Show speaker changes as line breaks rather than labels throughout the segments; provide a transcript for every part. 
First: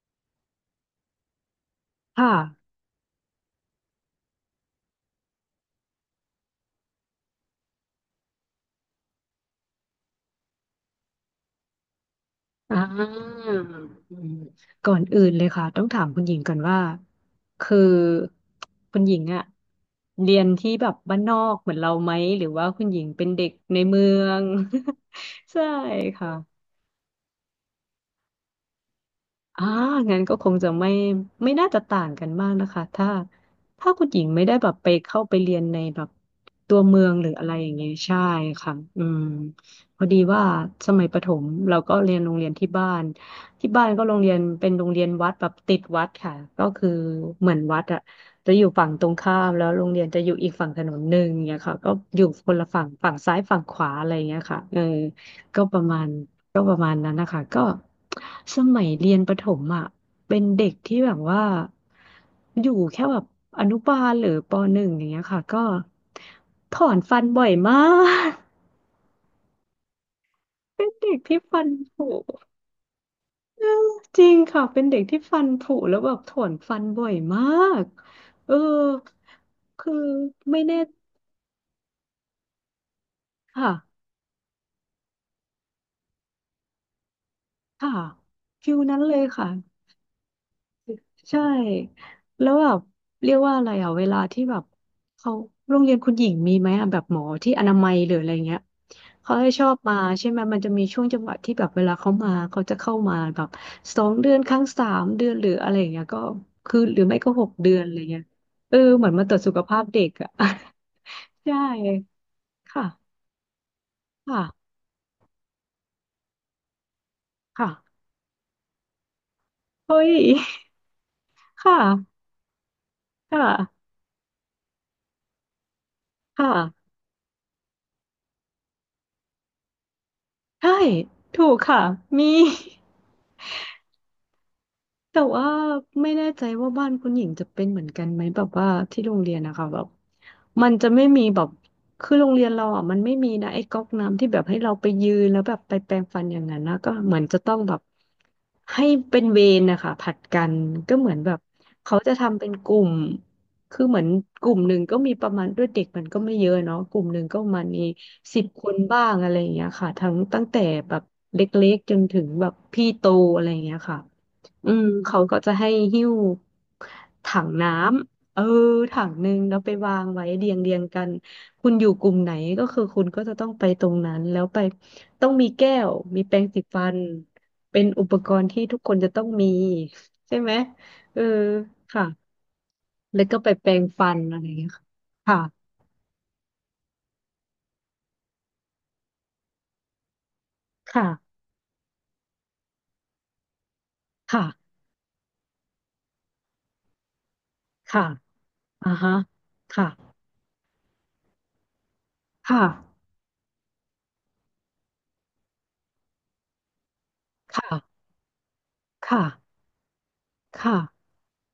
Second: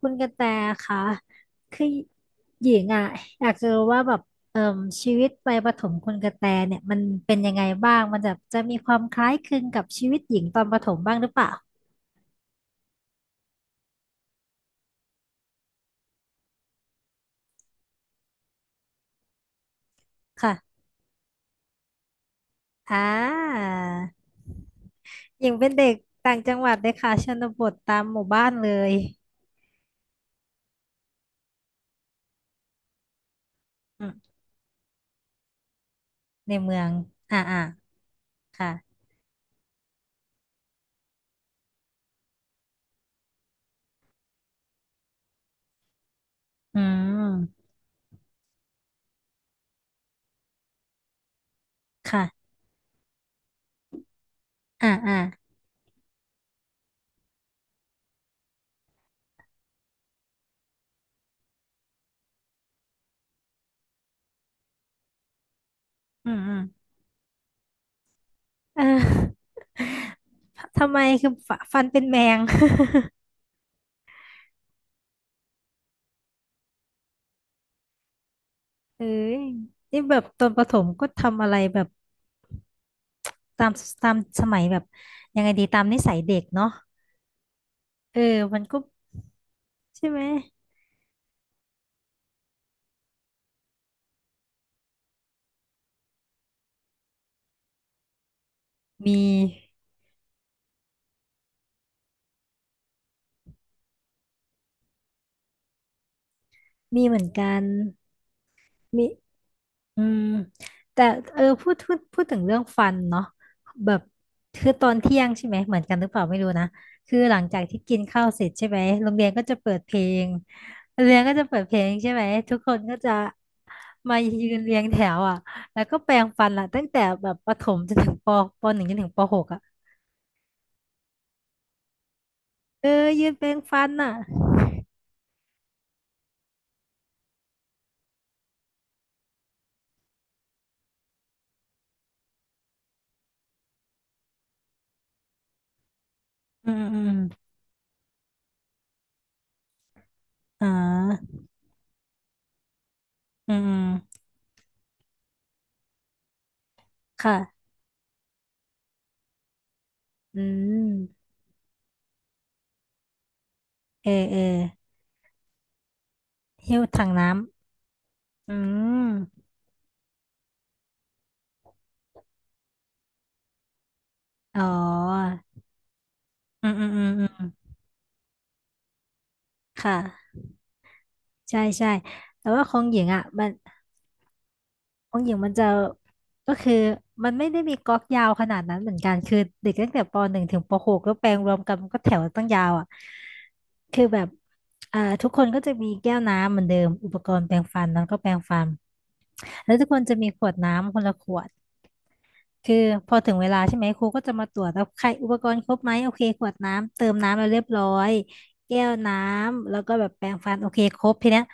คุณกระแตคะคือ
ค
ห
่ะ
ญิงอ่ะอยากจะรู้ว่าแบบเอ่มชีวิตวัยประถมคุณกระแตเนี่ยมันเป็นยังไงบ้างมันจะมีความคล้ายคลึงกับชีวิตหญิงตอนประถมบ้างหรือเปล่า
อ่าอืมก่อนอื่นเลยค่ะต้องถามคุณหญิงก่อนว่าคือคุณหญิงอะเรียนที่
ค่ะ
แบบบ้านนอกเหมือนเราไหมหรือว่าคุณ
อ่
หญิงเป็นเด็กในเมือ
า
ง
หญิ ง
ใช่
เป็นเด็ก
ค่ะ
ต่างจังหวัดเลยค่ะชนบทตามหมู่บ้านเลย
อ่างั้นก็คงจะไม่น่าจะต่างกันมากนะคะถ้า
อื
คุณ
ม
หญิงไม่ได้แบบไปเข้าไปเรียนในแบบ
ในเมื
ตัว
อง
เมืองหรือ
อ่า
อะไร
อ่า
อย่างเงี้ยใช่
ค่ะ
ค่ะ อืมพอดีว่าสมัยประถมเราก็เรียนโรงเรียนที่บ้านที่บ้านก็โรงเรียนเป็นโรงเรียนวัดแบบติดวัดค่ะก็
อื
คือเหมือน
ม
วัดอะจะอยู่ฝั่งตรงข้ามแล้วโรงเรียนจะอยู่อีกฝั่งถนนหนึ่งเนี่ยค่ะก็อยู่ค
ค่ะ
นละฝั่งฝั่งซ้ายฝั่งขวาอะไรอย่างเงี้ยค่ะเออ
อ่าอ่า
ก็ประมาณ ก็ประมาณนั้นนะคะก็สมัยเรียนประถมอ่ะเป็นเด็กที่แบบว่าอยู่แค่แบบอนุบาลหรือปหนึ่งอย่างเงี้ยค่ะก็
อืมอืม
ถอนฟันบ่อยมาก
เออ ทำไม
เด็ก
คือ
ที่
ฟ
ฟัน
ฟันเป็น
ผุ
แมง
จริงค่ะเป็นเด็กที่ฟันผุแล้วแบบถอนฟันบ่อยมากเออ
เอ้ย
คื
นี่
อ
แบบตอนป
ไม่
ระถ
แน่
มก็ทำอะไรแบบตา
ค่ะ
มตามสมัยแบบยังไงดีตามนิสัยเด็กเนาะ
ค่ะ
เออ มัน
ฟิ
ก็
ลนั้นเลยค่ะ
ใช่ไหม
ใช่แล้วแบบเรียกว่าอะไรอ่ะเวลาที่แบบเขาโรงเรียนคุณหญิงมีไหมอ่ะแบบหมอที่อนามัยหรืออะไรเงี้ย
มี
เขาให้ชอบมาใช่ไหมมันจะมีช่วงจังหวะที่แบบเวลาเขามาเขาจะเข้ามาแบบสองเดือนครั้งสามเดือนหรืออะไรอย่างเงี้ยก็คือหรื
มี
อ
เห
ไม่
มือน
ก็หก
กัน
เดือนอะไรเงี้ยเออเห
มี
มือนมาตรวจสุขภาพเด็
อื
ก
ม
อ่ะ
แต่ เออ
ใช่
พูดถึงเรื่องฟัน
ค่ะ
เนาะแบบคื
ค่ะ
อตอนเที่ยงใช่ไหมเหมือนกันหรือเปล่าไม่รู้นะคือหลังจากที่กิ
ค่ะ
นข้าวเสร็จใช่ไหมโรงเรียนก็จะเปิดเพ
เฮ้
ล
ย
งโรงเรียนก็จะเปิดเพ
ค่ะ
ลงใช่ไหมทุกคนก็จะ
ค่ะ
มายืนเรียงแถวอ่ะแล้วก็แปรงฟั
ค่ะ
นล่ะตั้งแต่แบบประถมจนถึงปหนึ่งจนถึงปหกอ่ะ
ใช่ถูกค่ะมี
เออยืนแปรงฟันอ่ะ
แต่ว่าไม่แน่ใจว่าบ้านคุณหญิงจะเป็นเหมือนกันไหมแบบว่าที่โรงเรียนนะคะแบบมันจะไม่มีแบบคือโรงเรียนเราอ่ะมันไม่มีนะไอ้ก๊อกน้ำที่แบบให้เราไปยืนแล้วแบบไปแปรงฟันอย่างนั้น
อื
นะ
ม
ก็
อืม
เหมือนจะต้องแบบให้เป็นเวรนะคะผลัดกัน
อ่า
ก็เหมือนแบบเขาจะทำเป็นกลุ่ม
อืมอื
คื
ม
อเหมือนกลุ่มหนึ่งก็มีประมาณด้วยเด็กมันก็ไม่เยอะเนาะกลุ่มหนึ่ง
ค่ะ
ก็ประมาณมีสิบคนบ้างอะไรอย่างเงี้ยค่ะทั้ง
อื
ตั้งแต่
ม
แบบเล็กๆจนถึงแบบพี่โตอะไรอย่างเงี้ยค่ะ
เออเออ
อืมเขาก็จะให้หิ้ว
หิ้วถังน้
ถังน้ำเออ
ำอื
ถั
ม
งหนึ่งแล้วไปวางไว้เรียงกันคุณอยู่กลุ่มไหนก็คือคุณก็จะต้องไปตรงนั้นแล้วไป
อ๋อ
ต้องมีแก้วมีแปรงสี
อืม
ฟั
อืม
น
อืมอืม
เป็นอุปกรณ์ที่ทุกคนจะต้องมี
ค่ะ
ใช่ไหมเออ
ใช่ใช่
ค่ะ
แต่ว่าของหญิง
แล้
อ่ะ
วก็
มั
ไป
น
แปรงฟันอะไรอย่างเงี้ย
ของหญิง
ค่ะ
มันจะก็คือมันไม่ได้มีก๊อกยาวขนาดนั้นเหมือนกันคือเด็กตั้งแต่ปหนึ่งถึงปหกก็แปลง
ค่ะ
รวมกันมันก็แถวตั้งยาวอ่ะคือแบบ
ค่ะ
อ่าทุกคนก็จะมีแก้วน้ำเหมือนเดิมอุปกรณ์แปรงฟันแล้
ค่ะ
วก็แปรงฟัน
อ่าฮะ
แล้วทุ
ค่ะ
กคนจะมีขวดน้ำคนละขวด
ค่ะ
คือพอถึงเวลาใช่ไหมครูก็จะมาตรวจแล้วใครอุปกรณ์ครบไหมโอเคขวดน้ำเติมน้ำแล้วเรียบร้อ
ค่ะ
ยแก้วน้
ค่ะ
ำแล้วก็แบบแปรงฟันโอ
ค่ะ
เคครบทีเนี้ย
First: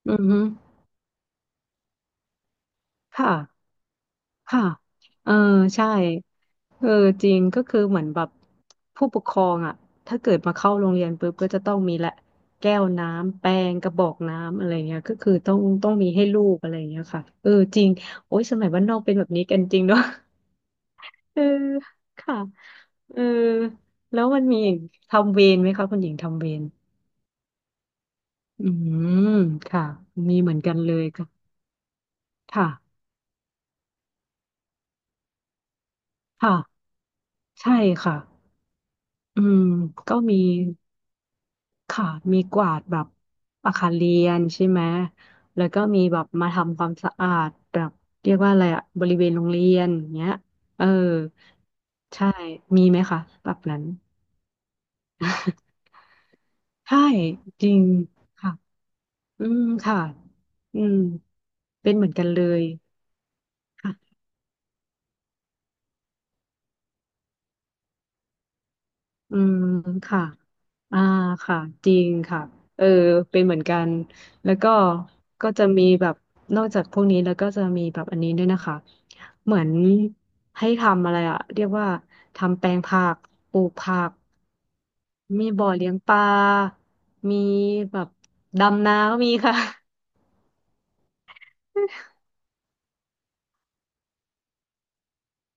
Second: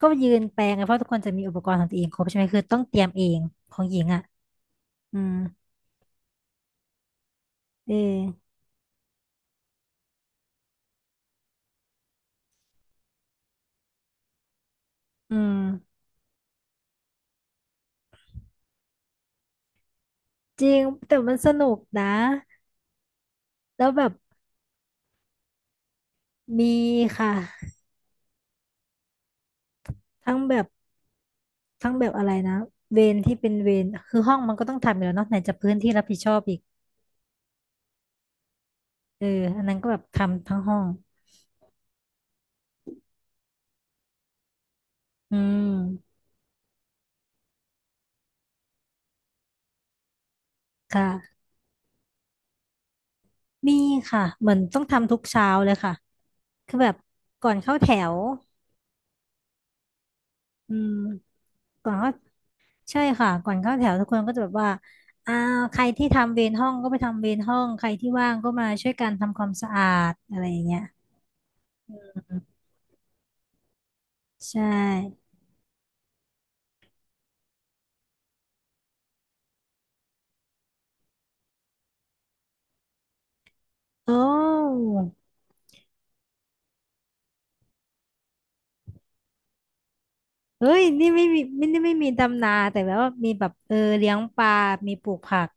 ก็
อือ
ยื
ฮึ
นแปรงกันเพราะทุกคนจะมีอุปกรณ์ของตัวเองครบใช่ไหมคือต้องเตรียมเอ
ค่ะ
งของหญิงอ่ะ
ค่ะ
อื
เอ
ม
อใช่ เออจริงก็คือ
เ
เหมือนแบบ
ออ
ผู้ปกครองอ่ะถ้าเกิดมาเข้าโรงเรียนปุ๊บก็จะต้องมีแหละแก้วน้ำแปรงกระบอกน้ำอะไรเงี้ยก็คือ
อืม
ต้องมีให้ลูกอะไรเงี้ยค่ะเออจริงโอ้ยสมัยบ้านนอกเป็นแบบนี้กันจริงเนาะ
จริง แต่มัน
เออ
สนุกนะ
ค่ะเออ
แล้วแบบ
แล้วมันมีอีกทำเวรไหมคะคุณหญิงทำเวร
มีค่ะ
อืมค่ะ
ทั้
มี
ง
เห
แบ
มือน
บ
กันเลยค่ะ
อะไรนะ
ค่ะ
เวรที่เป็นเวรคือห้องมันก็ต้องทำอยู่แล้วเนาะไหนจะพื้นที่รับผิดชอบ
ค่ะ
อีก
ใช่ค่ะ
เออ
อื
อั
ม
นนั้นก็แบบ
ก็มี
ทำทั้งห้อง
ค่ะมีกวาดแบบอาคารเรียนใช่ไหม
อื
แล้วก็มีแบ
ม
บมาทำความสะอาดแบบเรียกว่าอะไรอะบริเวณโรงเรียนอย่างเงี้ยเออ
ค่ะ
ใช่มีไหมคะแบบ
มี
นั้น
ค่ะเหมือนต้องทำทุกเช้าเลยค่ะคือแบบ
ใช่
ก่อน
จริ
เข้า
ง
แถว
ค่ะอืมค่ะ
อื
อื
ม
ม
ก่
เป็
อ
น
น
เหมื
เข้า
อนกันเลย
ใช่ค่ะ ก่อนเข้าแถว
ค่ะ
ทุกคนก็จะแบบว่าอ่าใครที่ทำเวรห้องก็ไปทำเวรห้องใครที่ว่างก็มาช่วยกัน
อื
ทำความ
ม
สะอาด
ค่ะ
อะไรอย่างเงี้ย
อ่าค่ะจ
อ
ริง
ื
ค่ะ
ม
เออเป็นเหมือนกันแล้
ใช
วก็
่
ก็จะมีแบบนอกจากพวกนี้แล้วก็จะมีแบบอันนี้ด้วยนะคะเหมือนให้ทำอะไรอะเรียกว่าทำแปลงผักปลูกผั
โอ
ก
้
มีบ่อเลี้ยงปลามีแบบดำนาก็มีค่ะ
เฮ้ยนี่ไม่มีไม่มี ดำนาแต่แบบว่ามีแบบเออเลี้ยงปลามีปลูกผัก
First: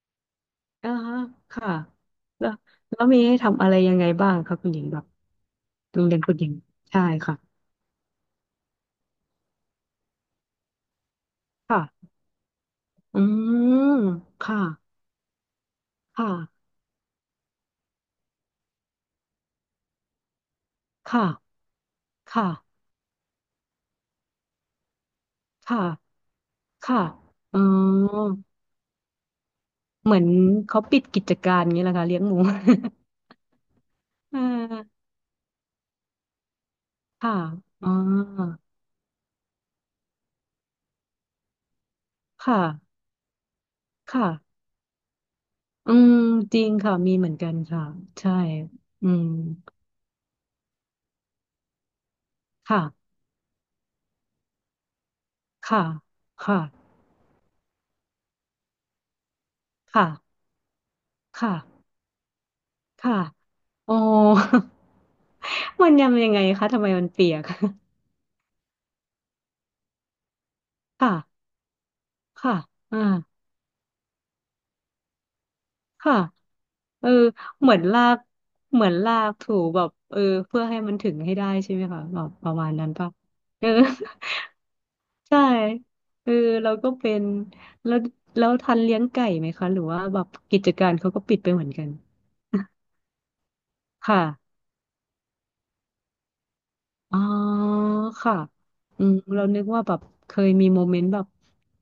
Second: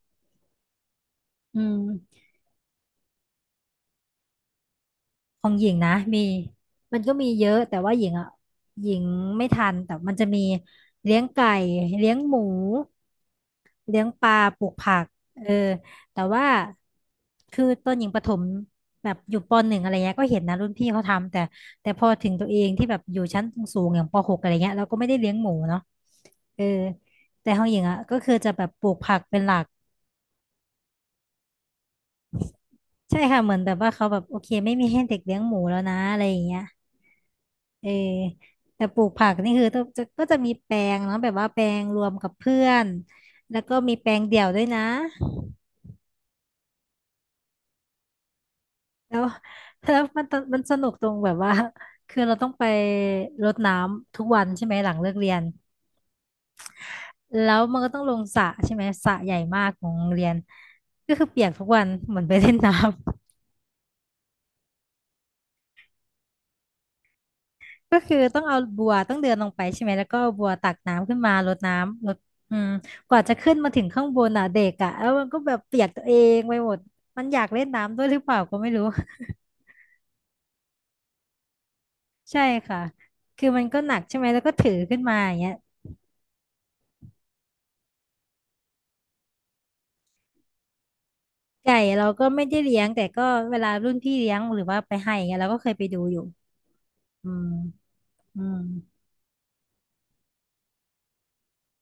อ่าฮะ
อื
ค่ะ
ม
แล้วแล้วมีให้ทำอะไรยังไงบ้างคะคุณหญิงแบบ
ของหญิงนะ
โรงเรีย
มี
นคุณหญิง
มั
ใช่
นก็มีเยอะ
ค่ะ
แต่ว่าหญิงอ่ะหญิงไม่ทันแต่มันจะมีเลี้ยงไก่
ค่ะ
เลี้ยงหมู
อืม
เลี้ยงปลา
ค่ะ
ปลูกผักเออแต่
ค่ะ
ว่าคือตอนหญิงประถมแบบอยู่ปหนึ่งอะไรเงี้ยก็เห็นนะรุ่นพี่เขา
ค่ะ
ทำแต่พอถึง
ค่ะ
ตัวเองที่แบบอยู่ชั้นสูงๆอย่างปหกอะไรเงี้ยเราก็ไม่ได้เลี้ยงหมู
ค
เนาะ
่ะ
เออ
ค่ะ
แต่
อ๋
ของหญิงอ่ะก็
อ
คือจะแบบปลูกผักเป็นหลัก
เหมือนเขาปิดกิจการอย่างี้และค่ะเลี้ยงหมู
ใช่ค่ะเหมือนแบบว่าเขาแบบ โอ
เ
เคไม่มีให้
ออ
เด็กเลี้ยงหมูแล้วนะอะไรอย่างเงี้ย
ค่ะ
เอ
อ๋
อ
อ
แต่ปลูกผักนี่คือต้องจะก็จะมีแปลงเนาะแบบว่าแปลงรวมกับเพื่
ค่ะ
อนแล้วก็มีแปลง
ค่ะ
เดี่ยวด้วยนะ
อืม จริงค่ะ มีเหมือนกันค่ะ ใช่ อื
แล้ว
ม
มันสนุกตรงแบบว่าคือเราต้องไป
ค่ะ
รดน้ำทุกวันใช่ไหมหลังเลิกเรียน
ค่ะค่ะ
แล้วมันก็ต้องลงสระใช่ไหมสระใหญ่มากของโร
ค่ะ
งเรียนก็คือเปียก
ค่ะ
ทุกวันเหมือนไปเล่นน
ค่ะ
้ำ
อ๋อ มันยำยังไงคะทำไมมันเปียก
ก็คือต้องเอาบัวต้องเดินลงไปใช่ไหมแล้วก็เอาบัวตักน้ำ
ค่ะ
ขึ้นมารดน้ำรด
ค่ะ
อืม
อ่า
กว่าจะขึ้นมาถึงข้างบนอ่ะเด็กอ่ะแล้วมันก็แบบเปียกตัวเอ
ค่ะ
งไปหมด
เออ
มันอยากเล่น
เหมือน
น้ำด้
ลา
วยหรื
ก
อเปล่าก็ไม่รู้
ถูแบบเออเพื่อให้มันถึงให้ได้ใช่ไหมคะแบบ
ใช่
ประมาณ
ค่ะ
นั้นป่ะ
คือมั
เอ
น
อ
ก็หนักใช่ไหมแล้วก็ถือขึ้นมา อย่า
ใช่
งเงี้ย
เออเราก็เป็นแล้วทันเลี้ยงไก่ไหมคะหรือว่าแบบกิจการเขาก็ปิดไปเหมือน
ไก่
กัน
เราก็ไม่ได้เลี้ยง แต่ก็เวลารุ่นพี่
ค่ะ
เลี้ยงหรือว่าไปให้อย่างเงี้ยเราก็เคยไปดูอยู่
อ๋อ
อืม
ค่ะ
อืม
อืมเรานึกว่าแบบเคยมีโมเมนต์แบบ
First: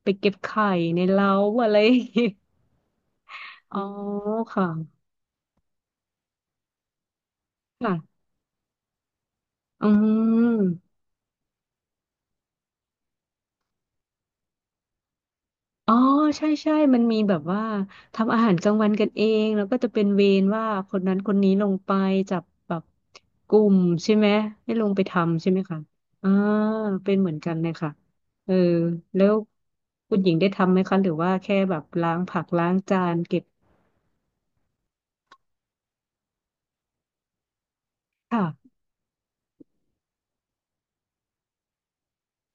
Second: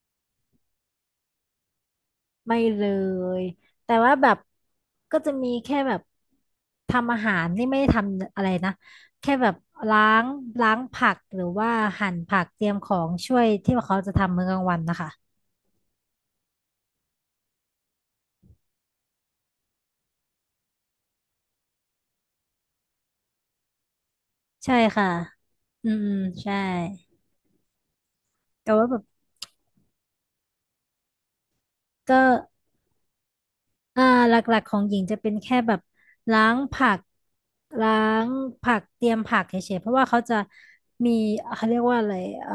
ไปเก็บไข่ในเล้าอะไรอย่างงี้
ไม่เลย
อ๋อ
แต่ว่าแบบ
ค่ะ
ก็จะมีแค่แบบทำอาหารนี่ไม่ได้ท
ค่ะ
ำอะไรนะแค่แบบ
อื
ล้างล้าง
ม
ผักหรือว่าหั่นผักเตรียมของช่วยที่เขาจะทำมื้อกลางวันนะคะ
อ๋อใช่ใช่มันมีแบบว่าทำอาหารกลางวันกันเองแล้วก็จะเป็นเวรว่าคนนั้นคนนี้ลงไปจับแบบกลุ่มใช่ไหมให้
ใช่
ลงไป
ค่ะ
ทำใช่ไหมคะ
อืมอืม
อ่า
ใช่
เป็นเหมือนกันเลยค่ะเออ
แต่ว่าแบบ
แล้วคุณหญิงได้ทำไหมคะหรือว่าแค่แบบล้า
ก็
งผักล้างจานเก็บ
อ่าหลักๆของหญิงจะเป็นแค่แบบล้างผักล้าง
ค่ะ
เตรียมผักเฉยๆเพราะว่าเขาจะมีเขาเรียกว่าอะไรเอ่อ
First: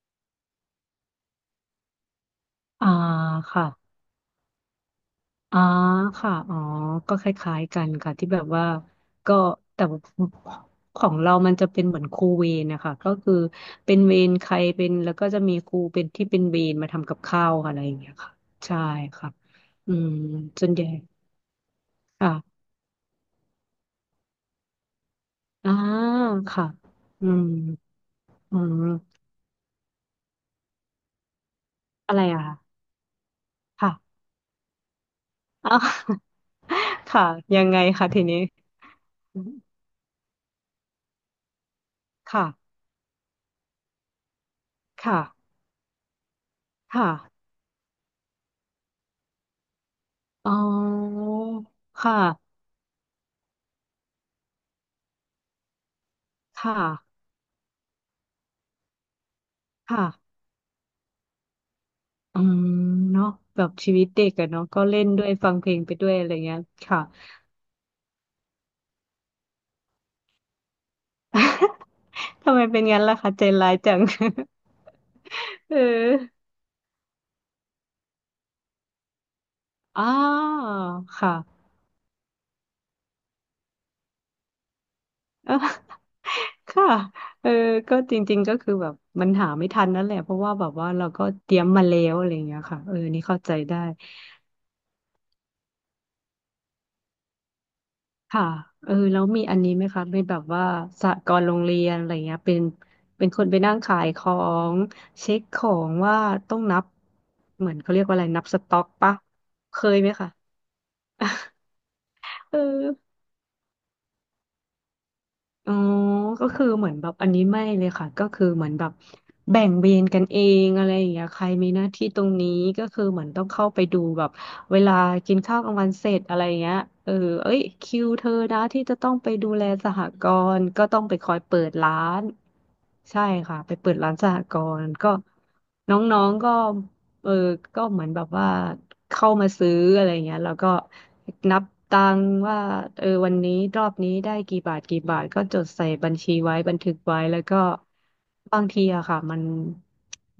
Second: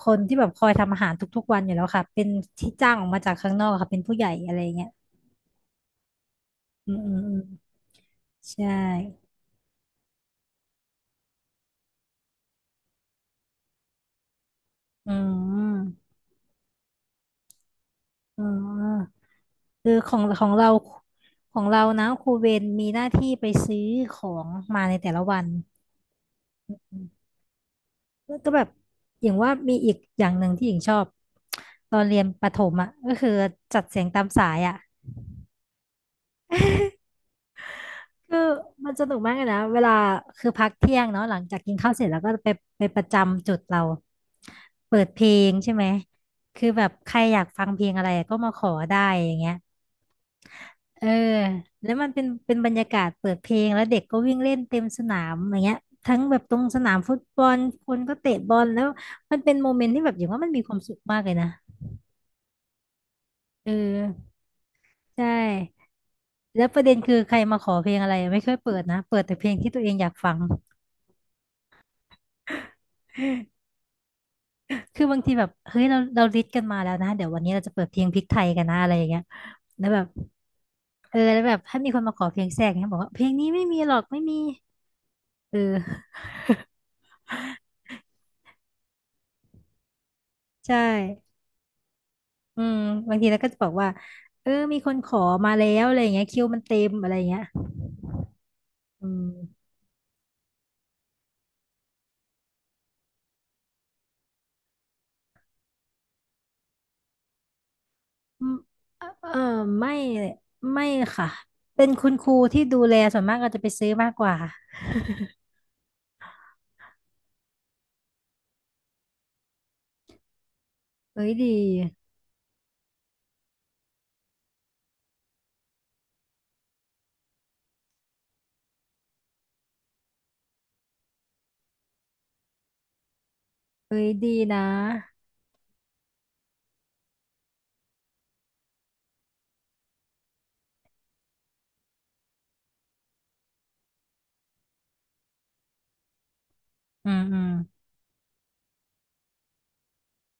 คนที่แบบคอยทำอาหารทุกๆวันอยู่แล้วค่ะเป็นที่
อ่า
จ้างออกมาจากข้างนอกค่ะ
ค่ะ
เป็นผู้ใหญ่อะไรเงี้ย
อ๋อค่ะอ๋อ
อืมอื
ก็
ม
ค
อืม
ล้ายๆกันค่ะที่แบบ
ใช
ว่า
่
ก็แต่ของเรามันจะเป็นเหมือนครูเวรนะคะก็คือเป็นเวรใครเป็น
อื
แล้วก็จะมีครูเป็น
ม
ที่เป็นเวรมาทำกับข้าวค่ะอะไรอย่างเงี้ยค่ะ
อื
ใช่
ม
ค่ะ
คื
อื
อข
ม
องของ
ส่
เรา
วนใหญ่
ของเรานะครู
ค่ะ
เวรมีหน้าที่ไปซื้อของมาในแต่ละวัน
อ่าค่ะอืม
แล้วก็
อื
แบบ
ม
อย่างว่ามีอีกอย่างหนึ่งที่หญิงชอบตอน
อะ
เรี
ไร
ยนป
อ่ะ
ระถมอ่ะก็คือจัดเสียง
ค่ะ
ตามสายอ่ะ
อ๋อ ค่ะยังไงคะที
คื
นี้
อมันสนุกมากเลยนะเวลาคือพักเที่ยงเนาะหลังจากกินข้าวเสร็จแล้วก็
ค่ะ
ไปไปประจำจุดเราเปิดเพ
ค่ะ
ลงใช่ไหมคือแบบ
ค่ะ
ใครอยากฟังเพลงอะไรก็มาขอได้อย่างเงี้ย
อ๋
เออ
อ
แล้วมัน
ค่ะ
เป็นบรรยากาศเปิดเพลงแล้วเด็กก็วิ่งเล่นเต็มสนามอย่างเงี้ยทั้งแบบตรง
ค่ะ
สนามฟุตบอลคนก็เตะบอลแล้วมันเป็นโมเมนต์ที่แบบอย่าง
ค่ะ
ว่ามันมีความสุขมากเลยนะ
อืมเนาะแบ
เอ
บชีวิต
อ
เด็กอะเนาะก็เล่นด้ว
ใช่
ยฟังเพลงไปด้วยอะไรเงี้ย
แล้วประเด็น
ค่ะ
คือใครมาขอเพลงอะไรไม่ค่อยเปิดนะเปิดแต่เพลงที่ตัวเองอยากฟัง
ทำไมเป็นงั้นล่ะคะใจร้ายจัง
คือบางทีแบบ
เอ
เฮ้
อ
ยเราลิสต์กันมาแล้วนะเดี๋ยววันนี้เราจะเปิดเพลงพริกไทยกันนะอะไรอย่างเงี้ยแล้วแบ
อ๋า
บเออ
ค่ะ
แล้วแบบ ถ้ามีคนมาขอเพลงแทรกเนี่ยบอกว่าเพลงนี้ไม่มีหรอกไม่มี
เอ
เอ
อ
อ
ค่ะเออก็จริงๆก็คือแบบมันหาไม่ทันนั่นแหละเพราะว่าแบบ
ใช่
ว่าเราก็เตรียมมาแล้วอะไรเงี้
อื
ย
ม
ค่ะเออ
บาง
นี่
ทีเรา
เข้า
ก็
ใจ
จะบอก
ได้
ว่าเออมีคนขอมาแล้วอะไรอย่างเงี้ยคิวมันเต็มอะไรอย่างเงี้ย
ค่ะเออ
อื
แล้วมีอัน
ม
นี้ไหมคะเป็นแบบว่าสหกรณ์โรงเรียนอะไรเงี้ยเป็นคนไปนั่งขายของเช็คของว่าต้องนับเหมือนเขาเรียกว่าอะไรนั
อื
บ
ม
สต็อกปะ
เออ
เค
ไม่
ยไหมคะ
ไม่ค่ะเป็นคุณครู
เออ
ที่ดูแลส่วนมากก็จะไปซื้อมากกว่า
อ๋อก็คือเหมือนแบบอันนี้ไม่เลยค่ะ ก็คือเหมือนแบบแบ่งเวรกันเองอะไรอย่าง
เอ้
เงี้ย
ย
ใค
ดี
รมีหน้าที่ตรงนี้ ก็คือเหมือนต้องเข้าไปดูแบบเวลากินข้าวกลางวันเสร็จอะไรอย่างเงี้ยเออเอ้ยคิวเธอนะที่จะต้องไปดูแลสหกรณ์ก็ต้องไปคอยเปิดร้านใช่ค่ะไปเปิ
เอ้
ด
ย
ร้านส
ดี
หก
นะ
รณ์ก็น้องๆก็ เออก็เหมือนแบบว่าเข้ามาซื้ออะไรเงี้ยแล้วก็นับตังค์ว่าเออวันนี้รอบนี้ได้กี่บาทกี่บาทก็จดใส่บัญชีไว้บันทึก
อื
ไว้
มอื
แล้ว
ม
ก็บางทีอะค่ะมัน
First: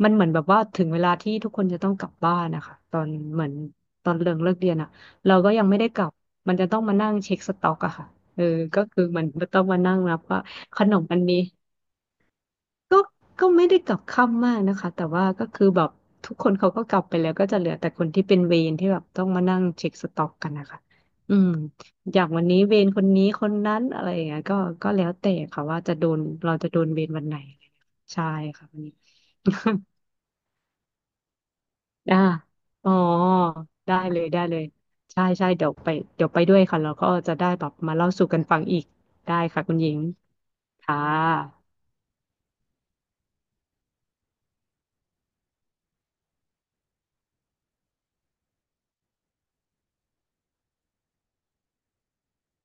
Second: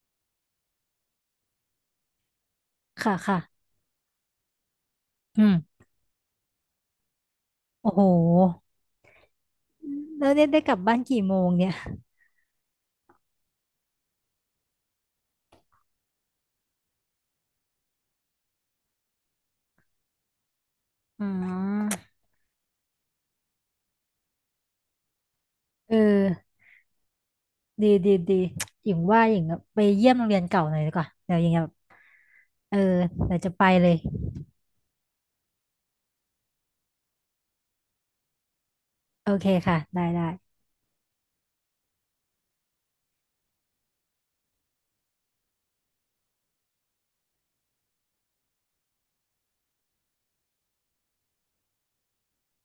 มันเหมือนแบบว่าถึงเวลาที่ทุกคนจะต้องกลับบ้านนะคะตอน
ค่ะ
เหมือน
ค่ะ
ตอนเลิกเรียนอะเรา
อื
ก็ยังไม่
ม
ได้กลับมันจะต้องมานั่งเช็คสต็อก
โอ้
อะ
โห
ค่ะเออก็คือมันต้องมานั่งนับ
แล้ว
ว่า
เนี่ยได้กลั
ข
บ
น
บ้าน
มอัน
กี่โม
นี้
งเนี่ย
ก็ก็ไม่ได้กลับค่ำมากนะคะแต่ว่าก็คือแบบทุกคนเขาก็กลับไปแล้วก็จะเหลือแต่คนที่เป็นเวรที่แบบต้องมานั่งเช็คสต็อกกันนะคะ
อื
อืม
ม
อย่างวันนี้เวรคนนี้คนนั้นอะไรอย่างเงี้ยก็แล้วแต่ค่ะว่า
เอ
จะ
อ
โดนเราจะโดนเวรวันไหน
ดีดี
ใช่
ดี
ค่ะวัน
หญิ
นี้
งว่าหญิงอะ ไปเยี่ยมโรงเรียนเก่าหน่อยดีกว่าเดี๋ยวหญิงแบบ
อ่า
เออ
อ๋อ
เดี๋ยวจะไปเลย
ได้เลยได้เลยใช่ใช่เดี๋ยวไปเดี๋ยวไปด้วยค่ะเราก็จะได้แบบมาเล่าสู่กันฟังอีก
โอ
ได้
เค
ค่ะคุ
ค่ะ
ณหญิง
ได้ได้
ค่ะ